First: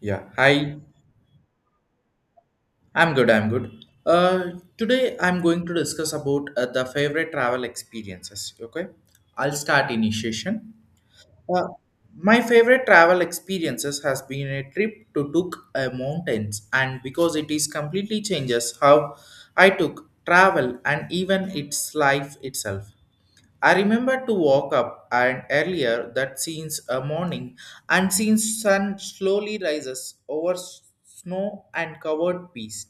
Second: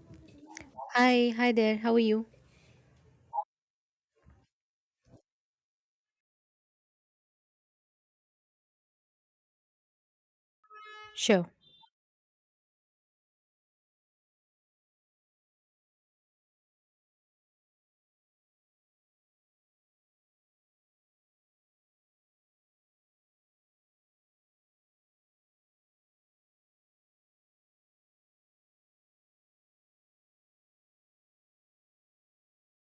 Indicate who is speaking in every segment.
Speaker 1: Yeah, hi.
Speaker 2: Hi, hi there. How are you?
Speaker 1: I'm good. I'm good. Uh, Today I'm going to discuss about the favorite travel experiences. Okay, I'll start initiation.
Speaker 2: Sure.
Speaker 1: Uh, my favorite travel experiences has been a trip to Took Mountains, and because it is completely changes how I took travel and even its life itself. I remember to walk up and earlier that since a morning and since sun slowly rises over snow and covered peaks.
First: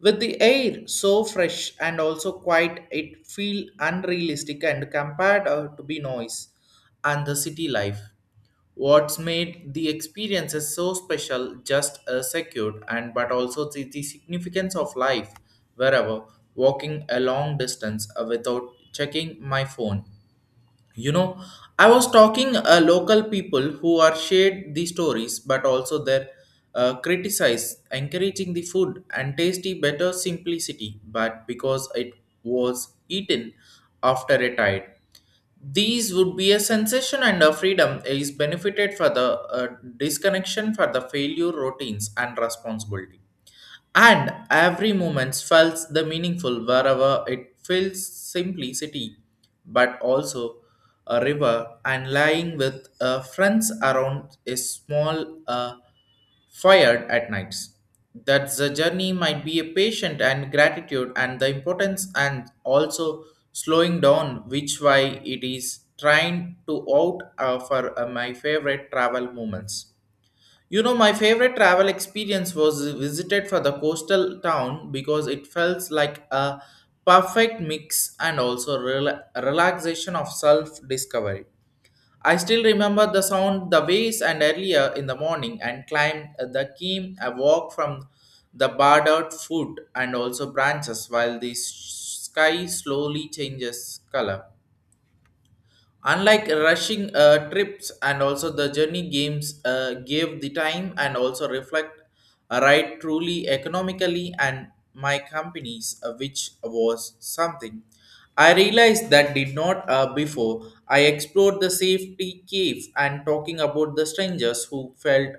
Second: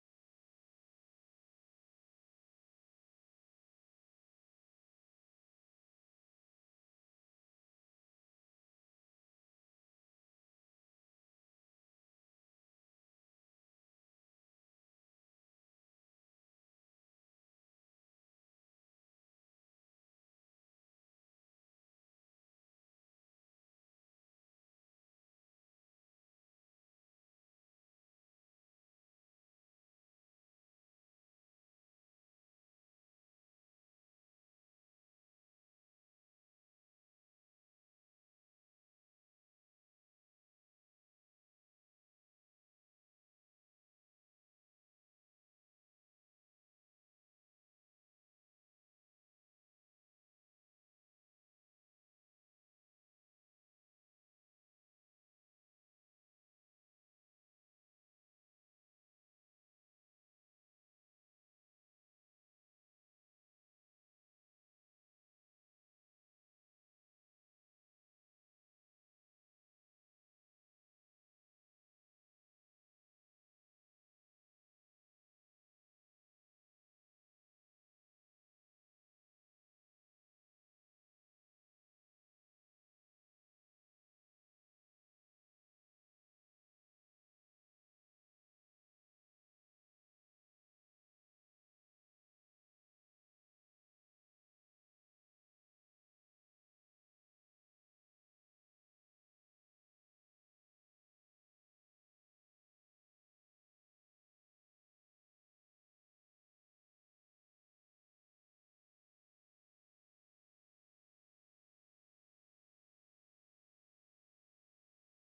Speaker 1: With the air so fresh and also quiet, it feel unrealistic and compared to be noise and the city life. What's made the experiences so special, just secured, and but also the significance of life wherever walking a long distance without checking my phone you know, I was talking local people who are shared the stories, but also their criticize, encouraging the food and tasty better simplicity, but because it was eaten after a tide. These would be a sensation and a freedom is benefited for the disconnection for the failure routines and responsibility and every moment felt the meaningful wherever it feels simplicity, but also a river and lying with friends around a small fire at nights. That the journey might be a patient and gratitude and the importance and also slowing down, which why it is trying to out for my favorite travel moments. You know, my favorite travel experience was visited for the coastal town because it felt like a perfect mix and also relaxation of self-discovery. I still remember the sound, the waves, and earlier in the morning, and climbed the keen a walk from the barred out foot and also branches while the sky slowly changes color. Unlike rushing trips and also the journey games gave the time and also reflect a right truly economically and my companies which was something. I realized that did not before. I explored the safety cave and talking about the strangers who felt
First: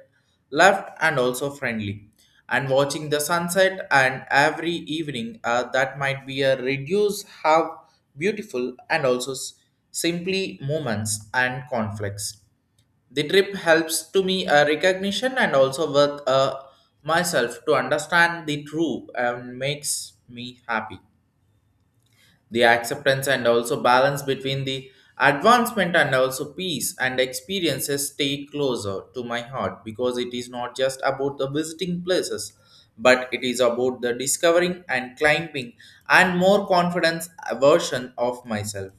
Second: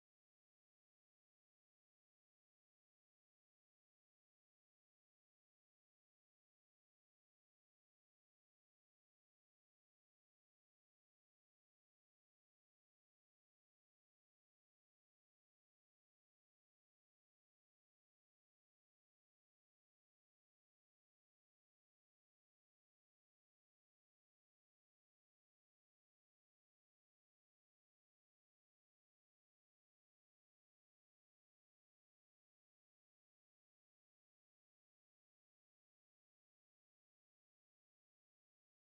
Speaker 1: loved and also friendly and watching the sunset and every evening that might be a reduce how beautiful and also simply moments and conflicts the trip helps to me a recognition and also with myself to understand the true and makes me happy the acceptance and also balance between the advancement and also peace and experiences stay closer to my heart because it is not just about the visiting places but it is about the discovering and climbing and more confidence version of myself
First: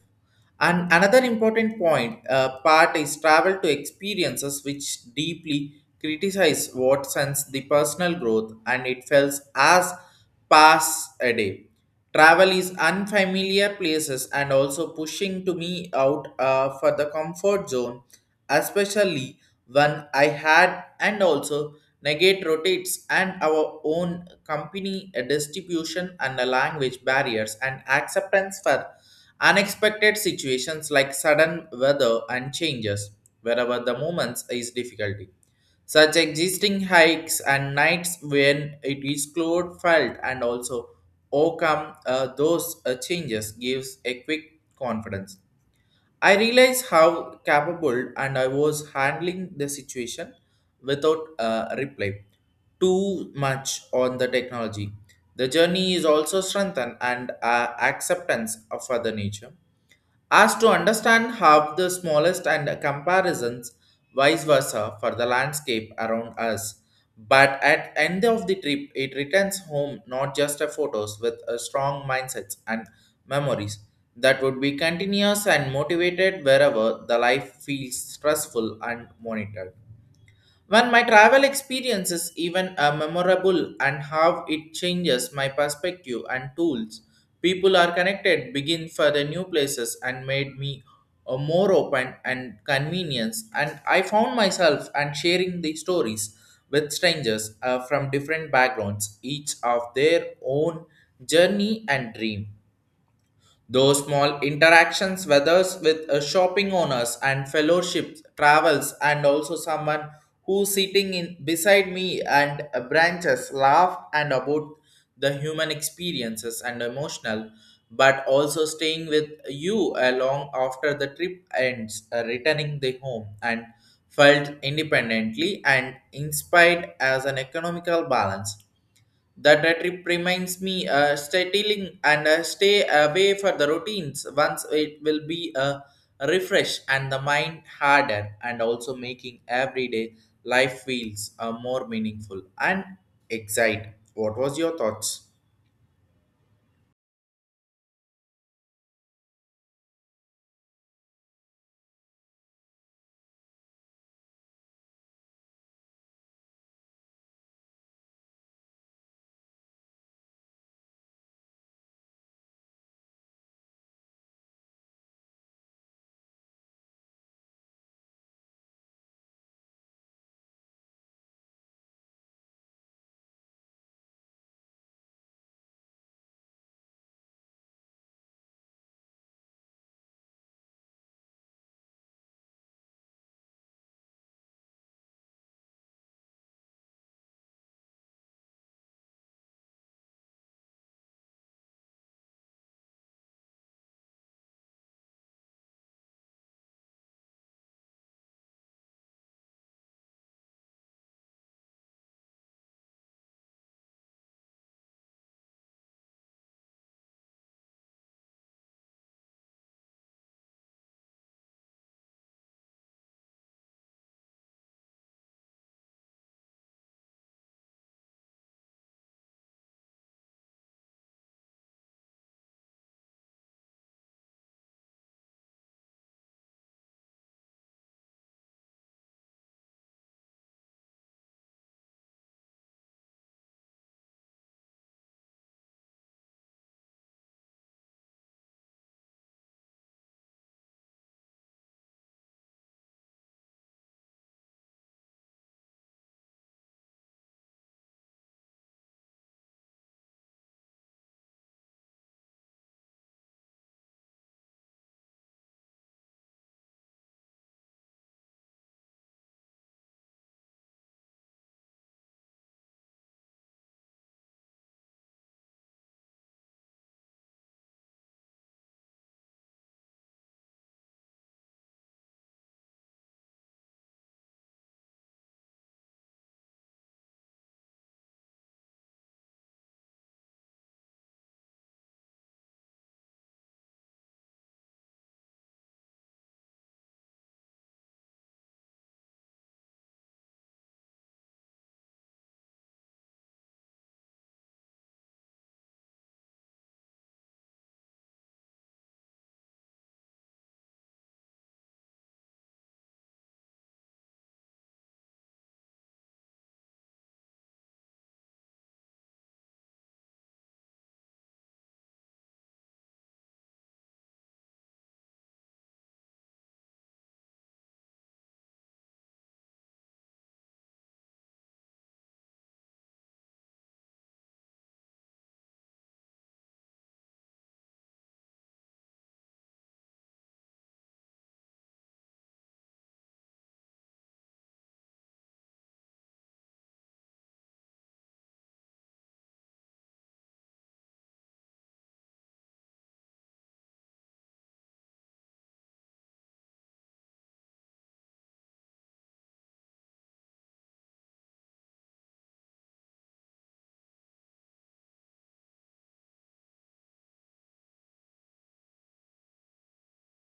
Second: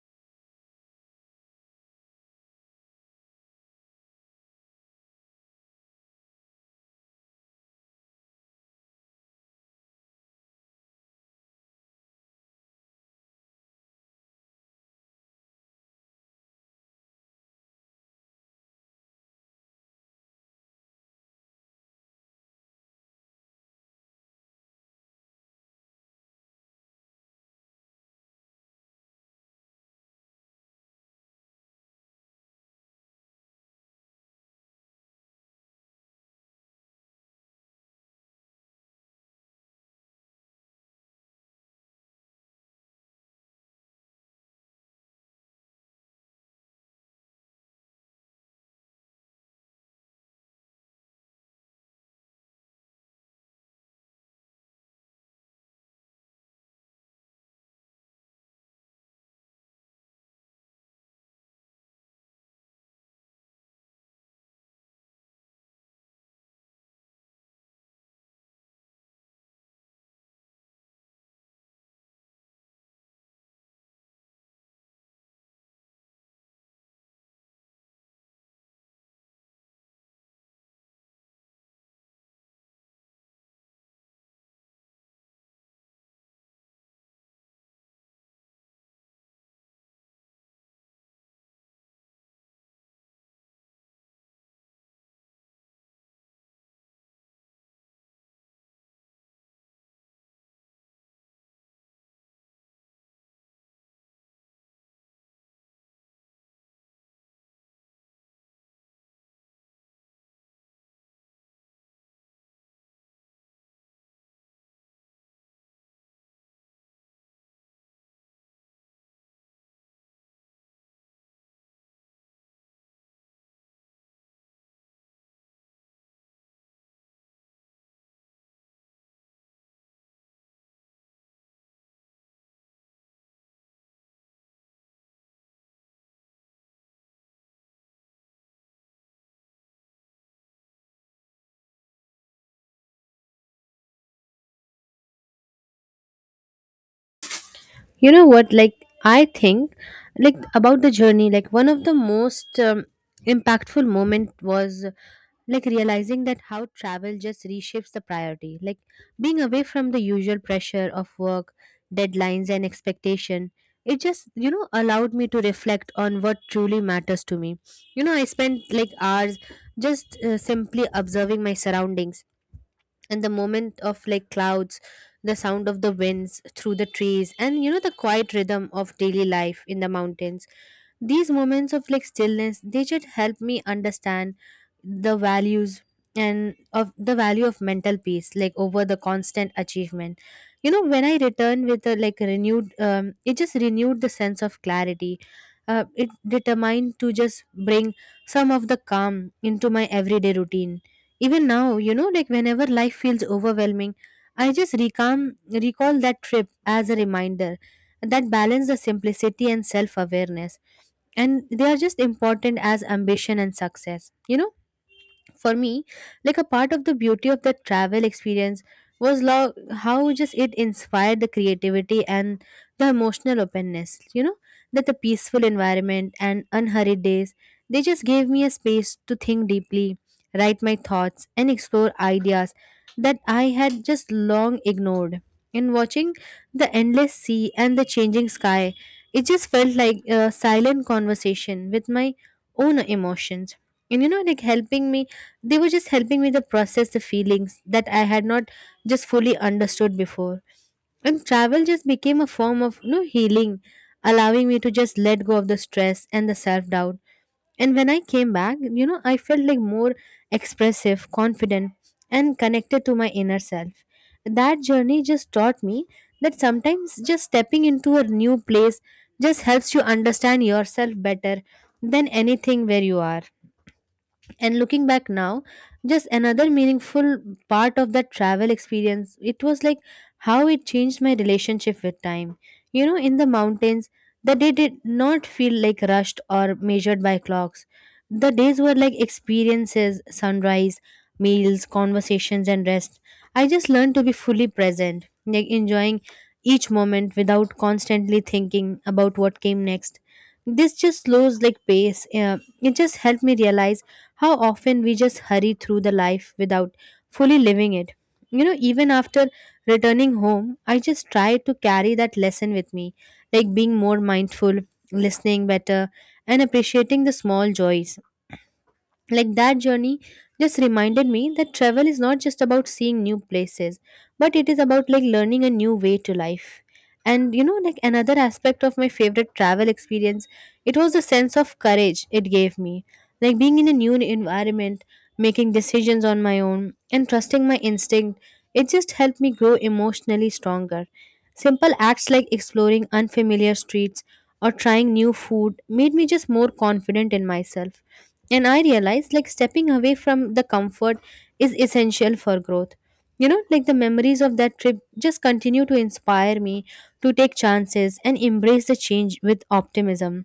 Speaker 1: and another important point part is travel to experiences which deeply criticize what sense the personal growth and it feels as pass a day. Travel is unfamiliar places and also pushing to me out for the comfort zone, especially when I had and also negate rotates and our own company distribution and the language barriers and acceptance for unexpected situations like sudden weather and changes wherever the moments is difficulty. Such existing hikes and nights when it is cloud felt and also overcome those changes gives a quick confidence. I realized how capable and I was handling the situation without reply too much on the technology. The journey is also strengthened and acceptance of other nature as to understand how the smallest and comparisons vice versa for the landscape around us but at end of the trip it returns home not just a photos with a strong mindsets and memories that would be continuous and motivated wherever the life feels stressful and monitored when my travel experience is even a memorable and how it changes my perspective and tools, people are connected, begin for the new places and made me a more open and convenience. And I found myself and sharing the stories with strangers from different backgrounds, each of their own journey and dream. Those small interactions, whether with shopping owners and fellowships, travels, and also someone who's sitting in beside me and branches, laugh and about the human experiences and emotional, but also staying with you along after the trip ends, returning the home and felt independently and inspired as an economical balance that trip reminds me stealing and stay away for the routines once it will be a refresh and the mind hardened and also making everyday life feels more meaningful and excite. What was your thoughts?
Speaker 2: You know what? I think, about the journey, like, one of the most impactful moment was like realizing that how travel just reshapes the priority. Like, being away from the usual pressure of work, deadlines, and expectation, it just, you know, allowed me to reflect on what truly matters to me. You know, I spent like hours just simply observing my surroundings and the moment of like clouds, the sound of the winds through the trees, and you know the quiet rhythm of daily life in the mountains. These moments of like stillness, they should help me understand the values and of the value of mental peace like over the constant achievement. You know, when I return with a like renewed, it just renewed the sense of clarity. It determined to just bring some of the calm into my everyday routine. Even now, you know, like whenever life feels overwhelming, I just recall that trip as a reminder that balance, the simplicity, and self awareness, and they are just important as ambition and success, you know. For me, like a part of the beauty of that travel experience was how just it inspired the creativity and the emotional openness, you know, that the peaceful environment and unhurried days, they just gave me a space to think deeply, write my thoughts, and explore ideas that I had just long ignored. In watching the endless sea and the changing sky, it just felt like a silent conversation with my own emotions, and you know, like helping me they were just helping me to process the feelings that I had not just fully understood before. And travel just became a form of, you know, healing, allowing me to just let go of the stress and the self doubt. And when I came back, you know, I felt like more expressive, confident, and connected to my inner self. That journey just taught me that sometimes just stepping into a new place just helps you understand yourself better than anything where you are. And looking back now, just another meaningful part of that travel experience, it was like how it changed my relationship with time. You know, in the mountains, the day did not feel like rushed or measured by clocks. The days were like experiences, sunrise, meals, conversations, and rest. I just learned to be fully present, like enjoying each moment without constantly thinking about what came next. This just slows like pace. It just helped me realize how often we just hurry through the life without fully living it. You know, even after returning home, I just try to carry that lesson with me, like being more mindful, listening better, and appreciating the small joys. Like that journey just reminded me that travel is not just about seeing new places, but it is about like learning a new way to life. And you know, like another aspect of my favorite travel experience, it was the sense of courage it gave me. Like being in a new environment, making decisions on my own, and trusting my instinct, it just helped me grow emotionally stronger. Simple acts like exploring unfamiliar streets or trying new food made me just more confident in myself. And I realized, like stepping away from the comfort is essential for growth, you know, like the memories of that trip just continue to inspire me to take chances and embrace the change with optimism.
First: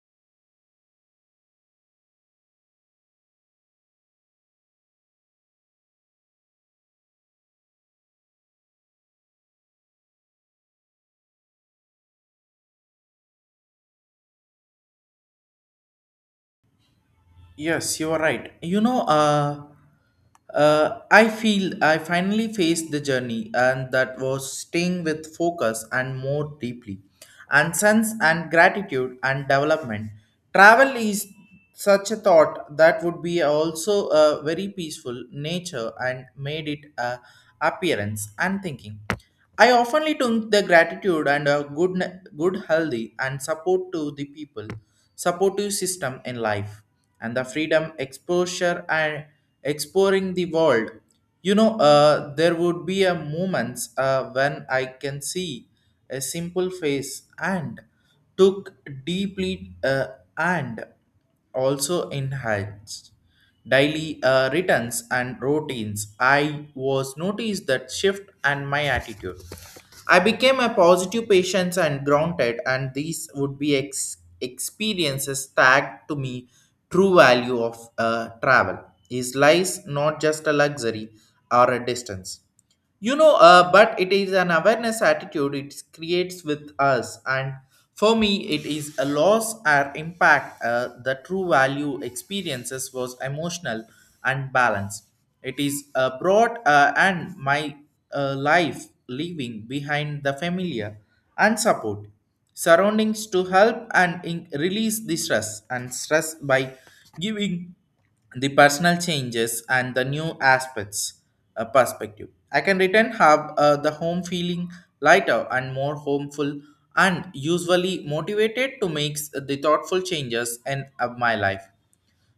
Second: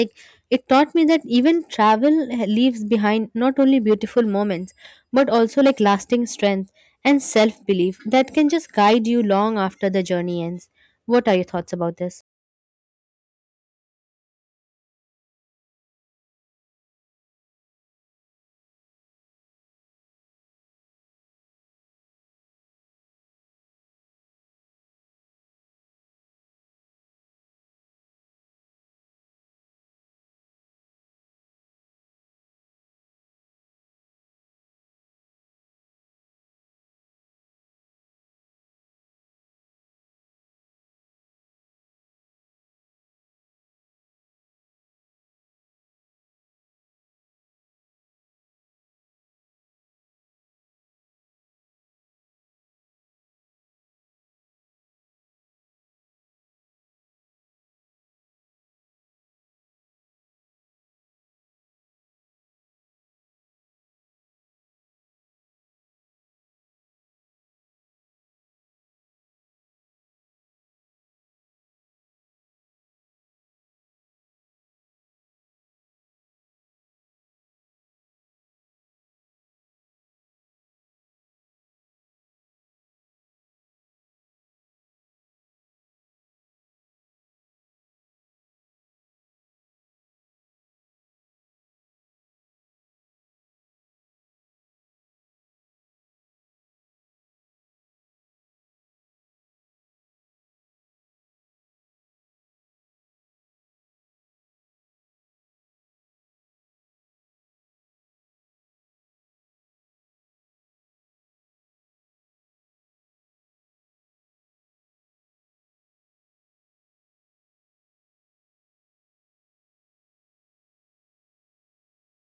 Speaker 2: Like, it taught me that even travel leaves behind not only beautiful moments but also like lasting strength and self belief that can just guide you long after the journey ends. What are your thoughts about this?
Speaker 1: Yes, you are right. I feel I finally faced the journey, and that was staying with focus and more deeply, and sense and gratitude and development. Travel is such a thought that would be also a very peaceful nature and made it a appearance and thinking. I oftenly took the gratitude and a good, healthy and support to the people, supportive system in life and the freedom exposure and exploring the world. You know, there would be a moments when I can see a simple face and took deeply and also enhanced daily returns and routines, I was noticed that shift and my attitude. I became a positive patient and grounded, and these would be experiences tagged to me true value of travel. Is lies not just a luxury or a distance? You know, but it is an awareness attitude it creates with us and for me it is a loss or impact the true value experiences was emotional and balance. It is brought and my life leaving behind the familiar and support surroundings to help and release the stress and stress by giving the personal changes and the new aspects perspective. I can return have the home feeling lighter and more homeful and usually motivated to make the thoughtful changes in my life.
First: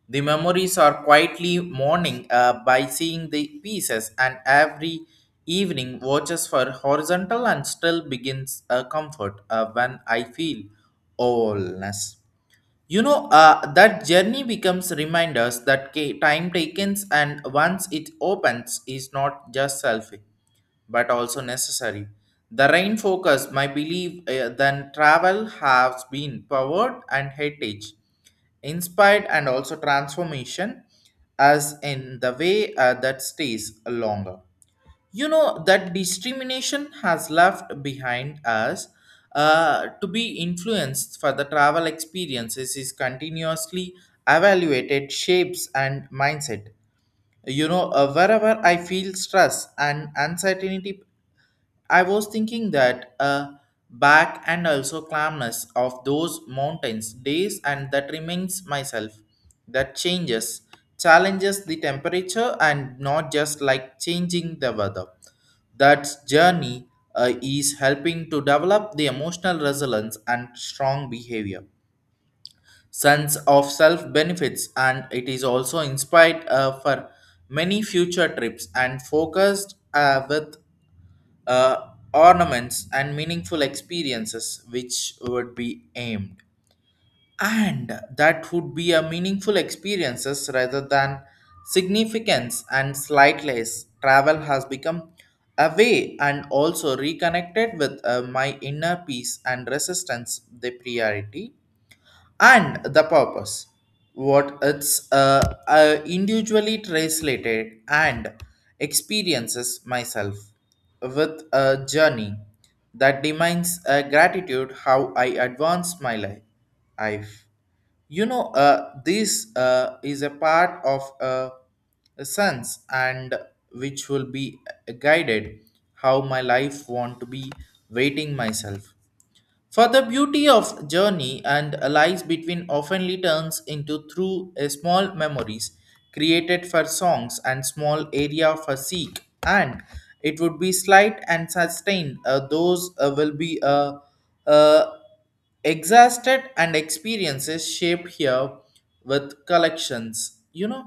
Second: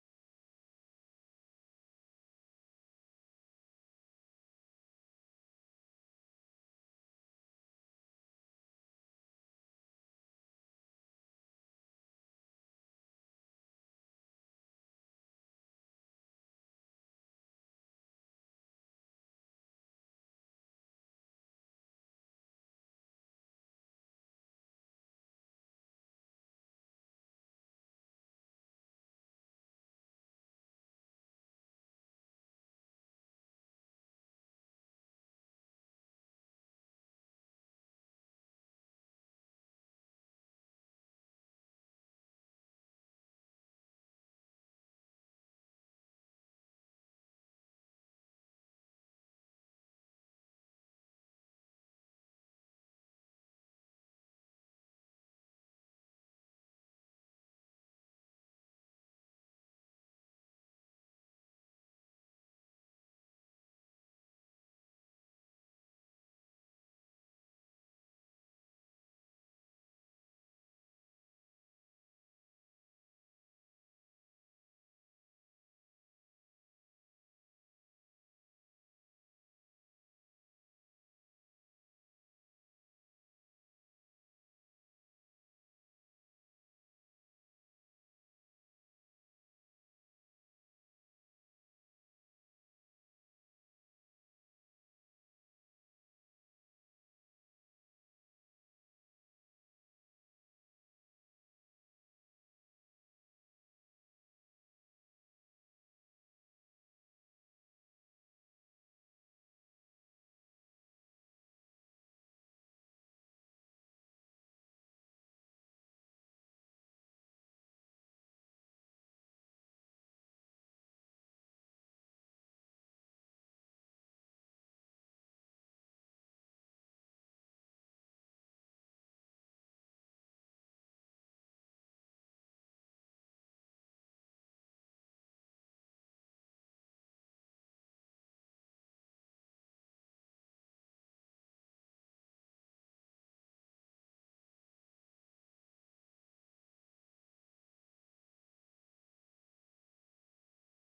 Speaker 1: The memories are quietly mourning by seeing the pieces and every evening watches for horizontal and still begins a comfort when I feel allness. You know, that journey becomes reminders that time taken and once it opens is not just selfish, but also necessary. The rain focus, my belief, then travel has been powered and heritage, inspired and also transformation, as in the way that stays longer. You know that discrimination has left behind us to be influenced for the travel experiences is continuously evaluated shapes and mindset. You know, wherever I feel stress and uncertainty I was thinking that back and also calmness of those mountains days and that reminds myself that changes challenges the temperature and not just like changing the weather that journey is helping to develop the emotional resilience and strong behavior sense of self benefits and it is also inspired for many future trips and focused with ornaments and meaningful experiences which would be aimed and that would be a meaningful experiences rather than significance and slightless travel has become a way and also reconnected with my inner peace and resistance the priority and the purpose what it's individually translated and experiences myself with a journey that demands gratitude how I advance my life. I've, you know This is a part of a sense and which will be guided how my life want to be waiting myself for the beauty of journey and lies between oftenly turns into through a small memories created for songs and small area for seek and it would be slight and sustained those will be uh, exhausted and experiences shaped here with collections. You know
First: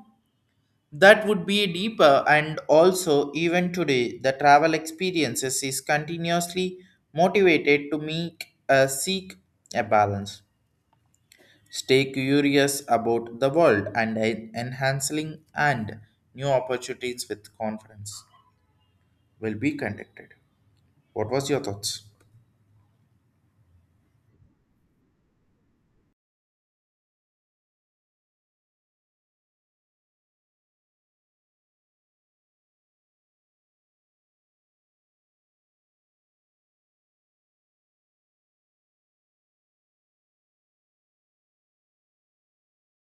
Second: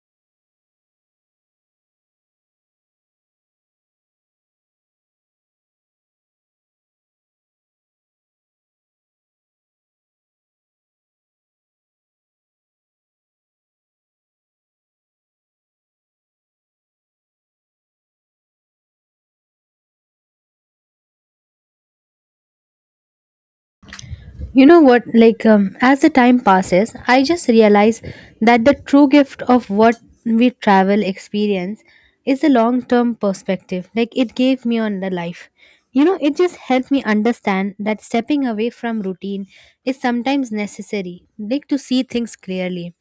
Speaker 1: that would be deeper, and also, even today, the travel experiences is continuously motivated to make seek a balance, stay curious about the world, and enhancing and new opportunities with confidence will be conducted. What was your thoughts?
Speaker 2: You know what? As the time passes, I just realize that the true gift of what we travel experience is the long term perspective, like it gave me on the life. You know, it just helped me understand that stepping away from routine is sometimes necessary, like to see things clearly,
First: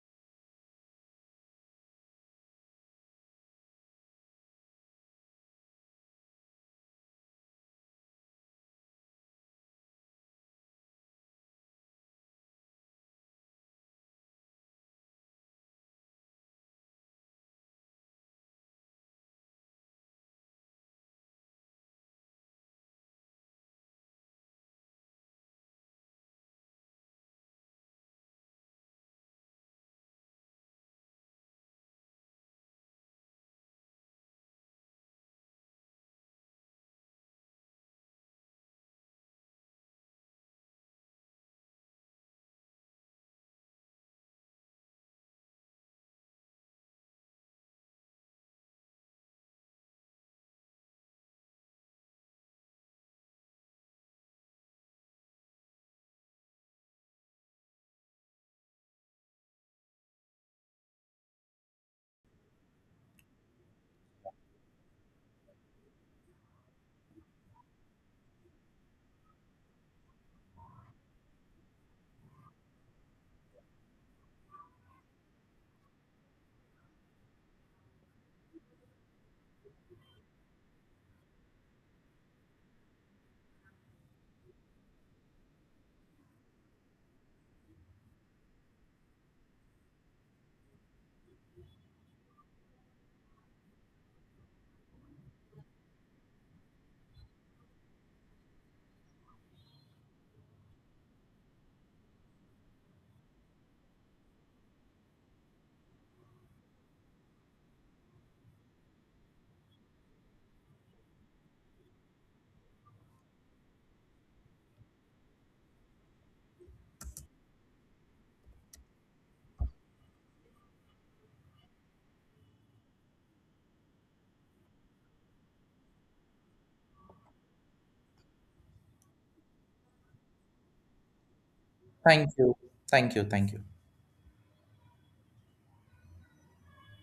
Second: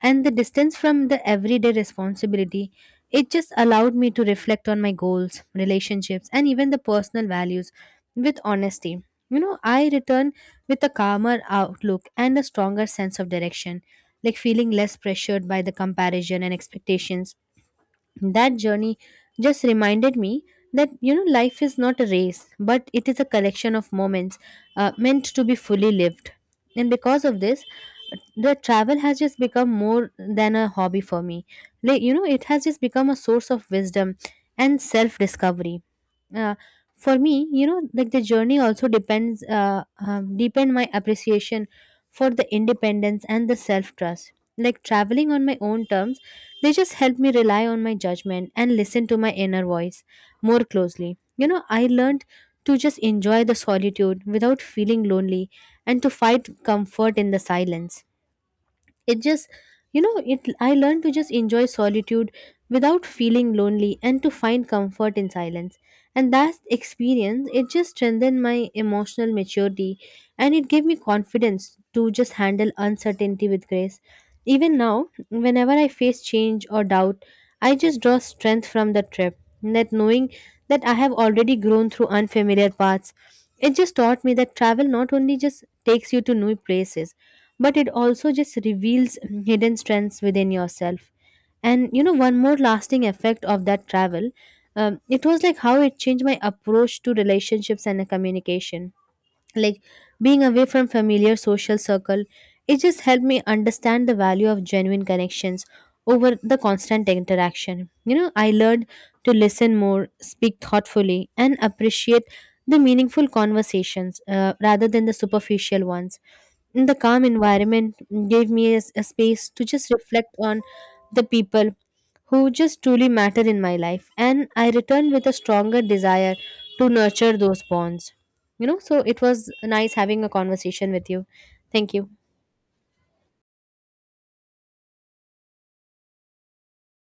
Speaker 2: and the distance from the everyday responsibility, it just allowed me to reflect on my goals, relationships, and even the personal values with honesty. You know, I return with a calmer outlook and a stronger sense of direction, like feeling less pressured by the comparison and expectations. That journey just reminded me that, you know, life is not a race, but it is a collection of moments meant to be fully lived. And because of this, the travel has just become more than a hobby for me. Like, you know, it has just become a source of wisdom and self discovery uh, for me, you know, like the journey also depends deepen my appreciation for the independence and the self trust. Like traveling on my own terms, they just help me rely on my judgment and listen to my inner voice more closely. You know, I learned to just enjoy the solitude without feeling lonely and to find comfort in the silence. It just you know it I learned to just enjoy solitude without feeling lonely and to find comfort in silence. And that experience, it just strengthened my emotional maturity, and it gave me confidence to just handle uncertainty with grace. Even now, whenever I face change or doubt, I just draw strength from the trip, that knowing that I have already grown through unfamiliar paths. It just taught me that travel not only just takes you to new places, but it also just reveals hidden strengths within yourself. And you know, one more lasting effect of that travel, it was like how it changed my approach to relationships and communication. Like being away from familiar social circle, it just helped me understand the value of genuine connections over the constant interaction. You know, I learned to listen more, speak thoughtfully, and appreciate the meaningful conversations, rather than the superficial ones. In the calm environment gave me a space to just reflect on the people who just truly matter in my life. And I returned with a stronger desire to nurture those bonds. You know, so it was nice having a conversation with you. Thank you.
Speaker 1: Thank you, thank you, thank you.